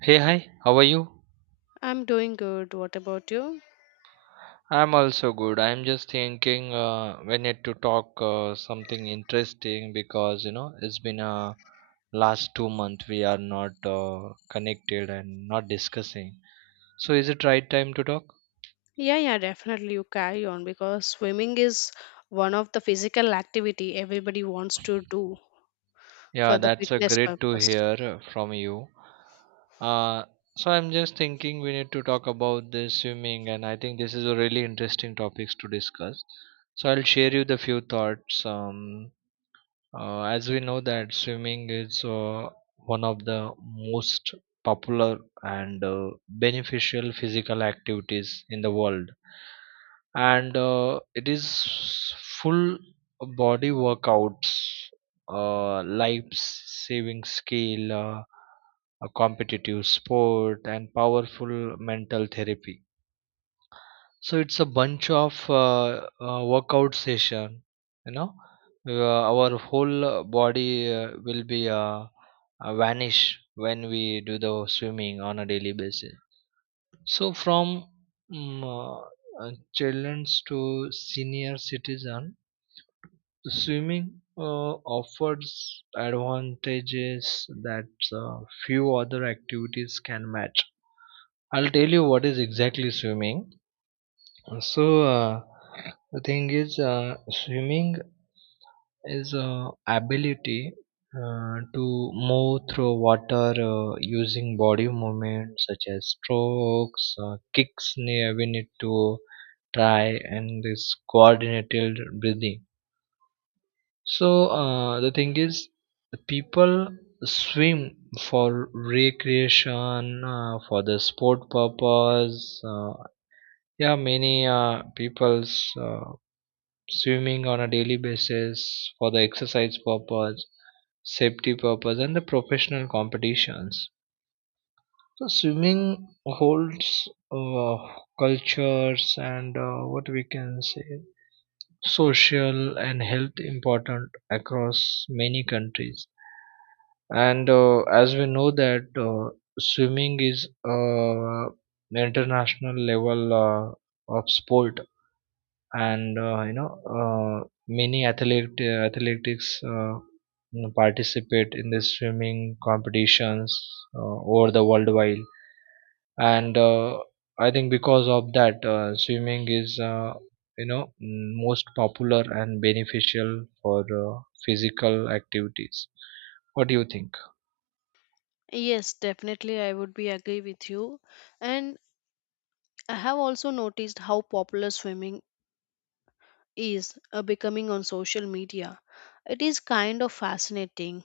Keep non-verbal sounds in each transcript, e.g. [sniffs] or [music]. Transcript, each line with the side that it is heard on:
right: Hey, hi, how are you?
left: I'm doing good. What about you?
right: I'm also good. I'm just thinking, we need to talk something interesting, because it's been last 2 months we are not connected and not discussing. So is it right time to talk?
left: Yeah, yeah, definitely you carry on because swimming is one of the physical activity everybody wants to do for
right: Yeah,
left: the
right: that's a
left: fitness
right: great to
left: purpose.
right: hear from you. Uh, so I'm just thinking we need to talk about this swimming, and I think this is a really interesting topics to discuss. So I'll share you the few thoughts. As we know that swimming is one of the most popular and beneficial physical activities in the world, and it is full body workouts, life saving skill, a competitive sport, and powerful mental therapy. So it's a bunch of workout session. You know, our whole body will be vanish when we do the swimming on a daily basis. So from mm, uh, childrens to senior citizen, swimming offers advantages that uh, few other activities can match. I'll tell you what is exactly swimming. So the thing is, swimming is a ability to move through water using body movement such as strokes, kicks. We need to try and this coordinated breathing. So the thing is, the people swim for recreation, for the sport purpose. Yeah, many people's. Swimming on a daily basis for the exercise purpose, safety purpose, and the professional competitions. So swimming holds cultures and, what we can say, social and health important across many countries. And as we know that swimming is international level of sport, and many athlete athletics, participate in the swimming competitions over the worldwide. And I think because of that swimming is, most popular and beneficial for physical activities. What do you think?
left: Yes, definitely I would be agree with you. And I have also noticed how popular swimming is becoming on social media. It is kind of fascinating.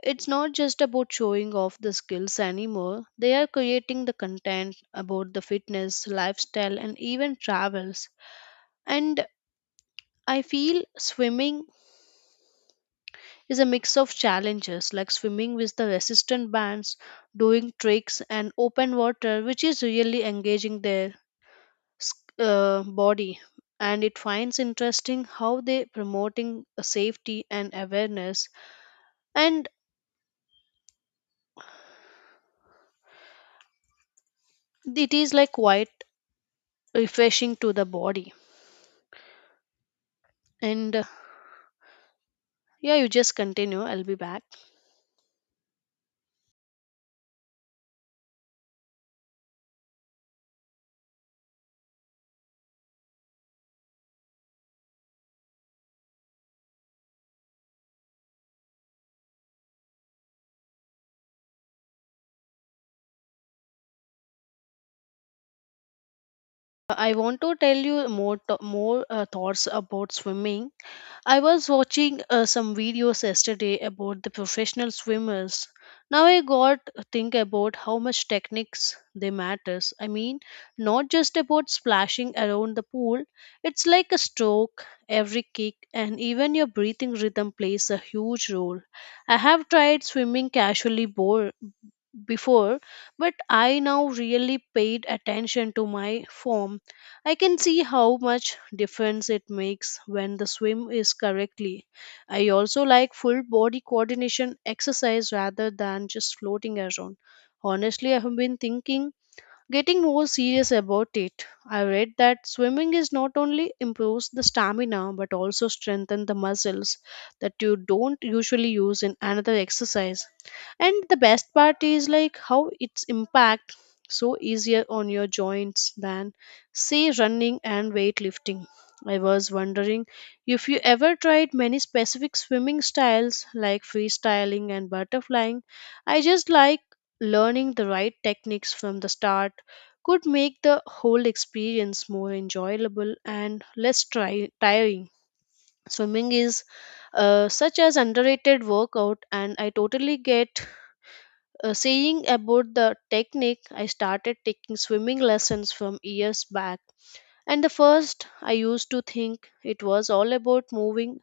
left: It's not just about showing off the skills anymore. They are creating the content about the fitness, lifestyle and even travels, and I feel swimming is a mix of challenges like swimming with the resistant bands, doing tricks and open water, which is really engaging their s- body. And it finds interesting how they promoting a safety and awareness, and it is like quite refreshing to the body. And yeah, you just continue, I'll be back. I want to tell you more thoughts about swimming. I was watching some videos yesterday about the professional swimmers. Now I got to think about how much techniques they matters. I mean, not just about splashing around the pool. It's like a stroke, every kick, and even your breathing rhythm plays a huge role. I have tried swimming casually before, but I now really paid attention to my form. I can see how much difference it makes when the swim is correctly. I also like full body coordination exercise rather than just floating around. Honestly, I have been thinking getting more serious about it. I read that swimming is not only improves the stamina but also strengthen the muscles that you don't usually use in another exercise. And the best part is like how its impact so easier on your joints than say running and weightlifting. I was wondering if you ever tried many specific swimming styles like freestyling and butterflying. I just like learning the right techniques from the start could make the whole experience more enjoyable and less tiring. Swimming is such as underrated workout, and I totally get saying about the technique. I started taking swimming lessons from years back, and the first I used to think it was all about moving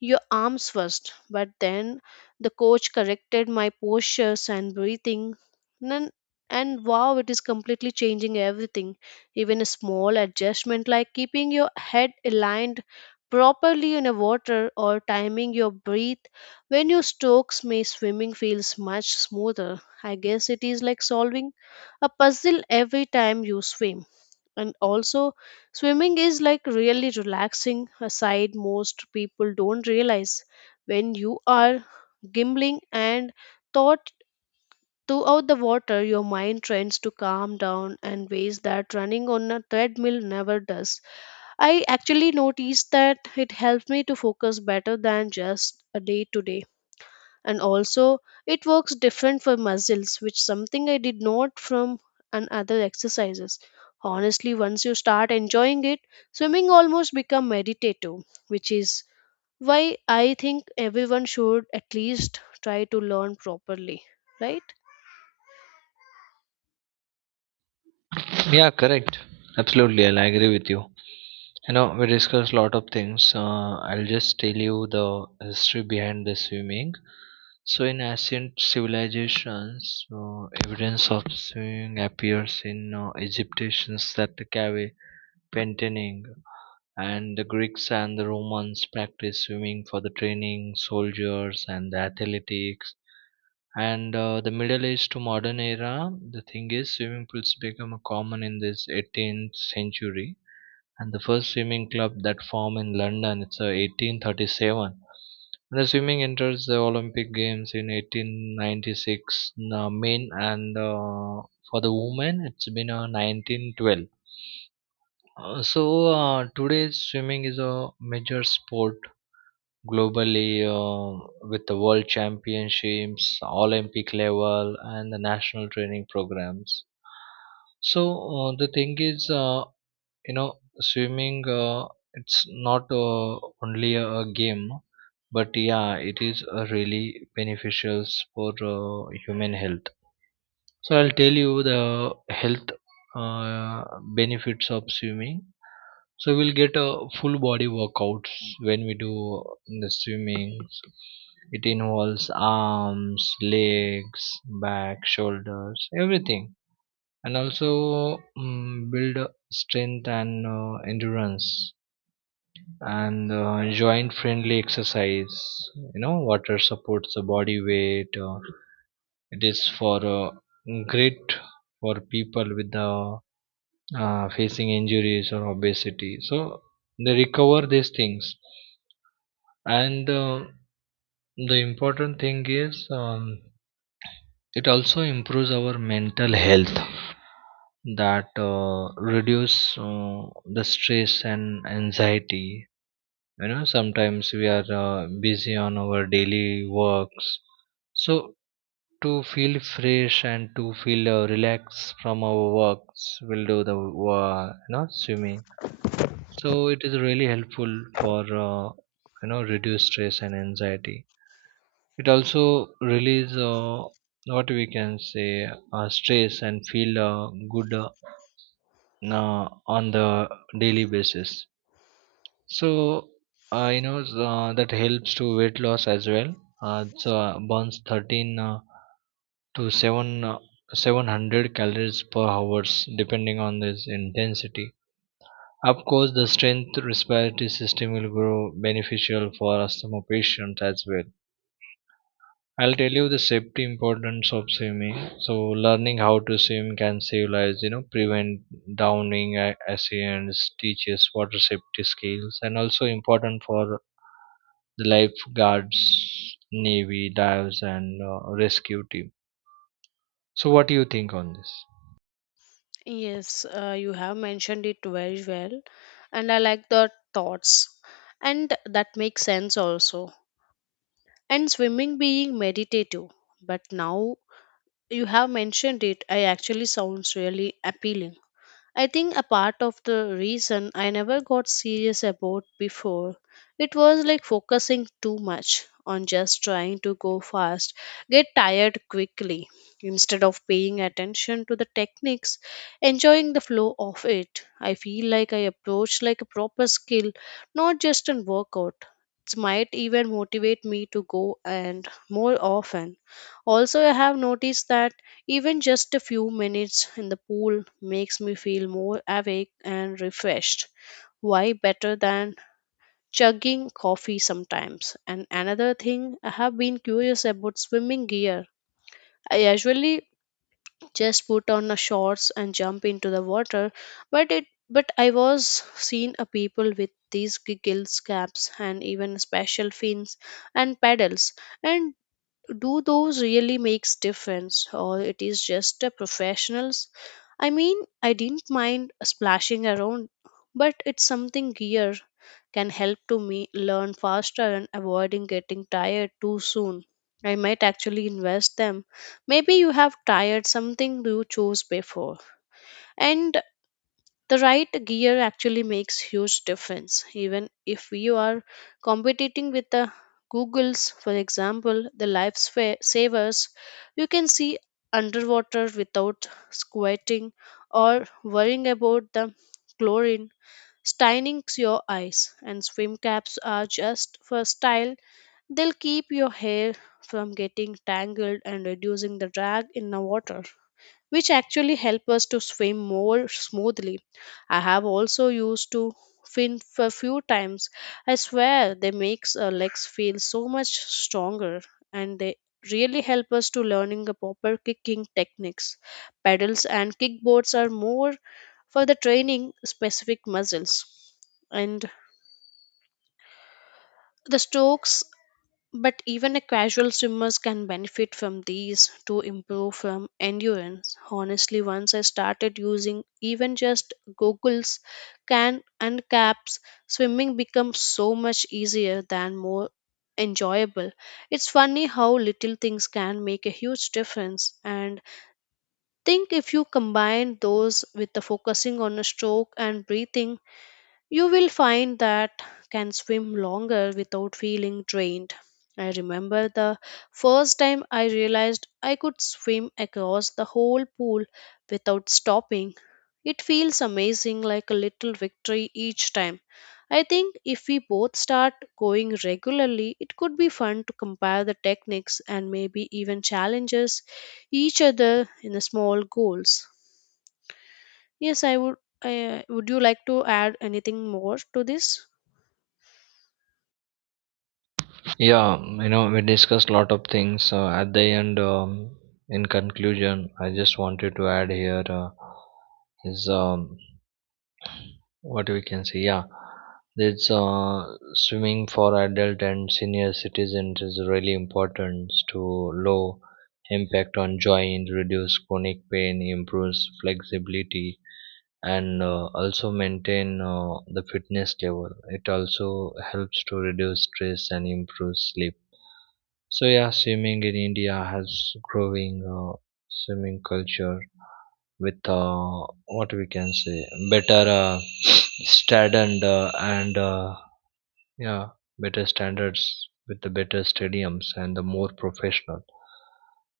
left: your arms first. But then the coach corrected my postures and breathing. Then and wow, it is completely changing everything. Even a small adjustment like keeping your head aligned properly in a water or timing your breath when your strokes may swimming feels much smoother. I guess it is like solving a puzzle every time you swim. And also, swimming is like really relaxing aside most people don't realize. When you are gimbling and thought throughout the water, your mind tends to calm down and ways that running on a treadmill never does. I actually noticed that it helped me to focus better than just a day to day. And also, it works different for muscles, which something I did not from and other exercises. Honestly, once you start enjoying it, swimming almost become meditative, which is why I think everyone should at least try to learn properly, right?
right: Yeah, correct. Absolutely, I'll agree with you. We discussed a lot of things. I'll just tell you the history behind the swimming. So in ancient civilizations, evidence of sewing appears in Egyptians that cave painting, and the Greeks and the Romans practiced swimming for the training soldiers and the athletics. And the middle age to modern era, the thing is, swimming pools become a common in this 18th century. And the first swimming club that formed in London, it's 1837. And the swimming enters the Olympic games in 1896, men, and for the women it's been 1912. So today swimming is a major sport globally, uh, with the world championships, Olympic level, and the national training programs. So the thing is, you know, swimming, it's not only a game, but yeah, it is really beneficial for human health. So I'll tell you the health uh, benefits of swimming. So we'll get a full body workouts when we do the swimming. It involves arms, legs, back, shoulders, everything. And also, build strength and endurance, and joint friendly exercise. Water supports the body weight, it is for great for people with the facing injuries or obesity. So they recover these things. And the important thing is, it also improves our mental health, that reduce the stress and anxiety. Sometimes we are busy on our daily works. So to feel fresh and to feel relaxed from our works, we'll do the swimming. So it is really helpful for uh, reduce stress and anxiety. It also release what we can say, stress, and feel good uh, on the daily basis. So that helps to weight loss as well. So burns 13 to 7 700 calories per hours depending on this intensity. Of course, the strength respiratory system will grow beneficial for asthma patients as well. I'll tell you the safety importance of swimming. So, learning how to swim can save lives, prevent drowning accidents, teaches water safety skills, and also important for the lifeguards, navy, dives, and rescue team. So, what do you think on this?
left: Yes, you have mentioned it very well, and I like the thoughts, and that makes sense also. And swimming being meditative, but now you have mentioned it, I actually sounds really appealing. I think a part of the reason I never got serious about before, it was like focusing too much on just trying to go fast, get tired quickly, instead of paying attention to the techniques, enjoying the flow of it. I feel like I approach like a proper skill, not just an workout. It might even motivate me to go and more often. Also, I have noticed that even just a few minutes in the pool makes me feel more awake and refreshed. Why better than chugging coffee sometimes? And another thing, I have been curious about swimming gear. I usually just put on a shorts and jump into the water, but it but I was seen a people with these giggles caps and even special fins and paddles, and do those really makes difference or it is just a professionals. I mean, I didn't mind splashing around, but it's something gear can help to me learn faster and avoiding getting tired too soon. I might actually invest them. Maybe you have tired something you chose before, and the right gear actually makes huge difference even if you are competing with the googles. For example, the life savers, you can see underwater without squinting or worrying about the chlorine staining your eyes. And swim caps are just for style, they'll keep your hair from getting tangled and reducing the drag in the water, which actually help us to swim more smoothly. I have also used to fin a few times. I swear they makes our legs feel so much stronger, and they really help us to learning the proper kicking techniques. Pedals and kickboards are more for the training specific muscles and the strokes, but even a casual swimmers can benefit from these to improve from endurance. Honestly, once I started using even just goggles, can and caps, swimming becomes so much easier than more enjoyable. It's funny how little things can make a huge difference, and think if you combine those with the focusing on a stroke and breathing, you will find that can swim longer without feeling drained. I remember the first time I realized I could swim across the whole pool without stopping. It feels amazing, like a little victory each time. I think if we both start going regularly, it could be fun to compare the techniques and maybe even challenges each other in the small goals. Yes, I would. Would you like to add anything more to this?
right: Yeah, we discussed a lot of things. At the end, in conclusion, I just wanted to add here, is, what we can say. Yeah, this swimming for adult and senior citizens is really important to low impact on joint, reduce chronic pain, improves flexibility, and also maintain the fitness level. It also helps to reduce stress and improve sleep. So yeah, swimming in India has growing swimming culture with, what we can say, better [sniffs] standard, and yeah, better standards with the better stadiums and the more professional.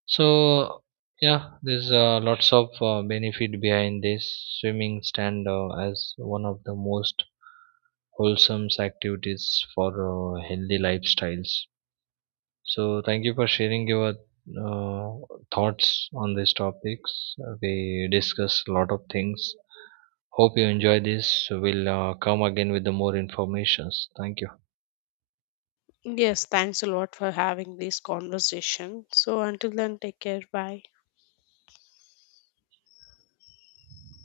right: So yeah, there's lots of benefit behind this. Swimming stand as one of the most wholesome activities for healthy lifestyles. So, thank you for sharing your uh, thoughts on these topics. We discuss a lot of things. Hope you enjoy this. We'll come again with the more informations. Thank you.
left: Yes, thanks a lot for having this conversation. So until then, take care. Bye.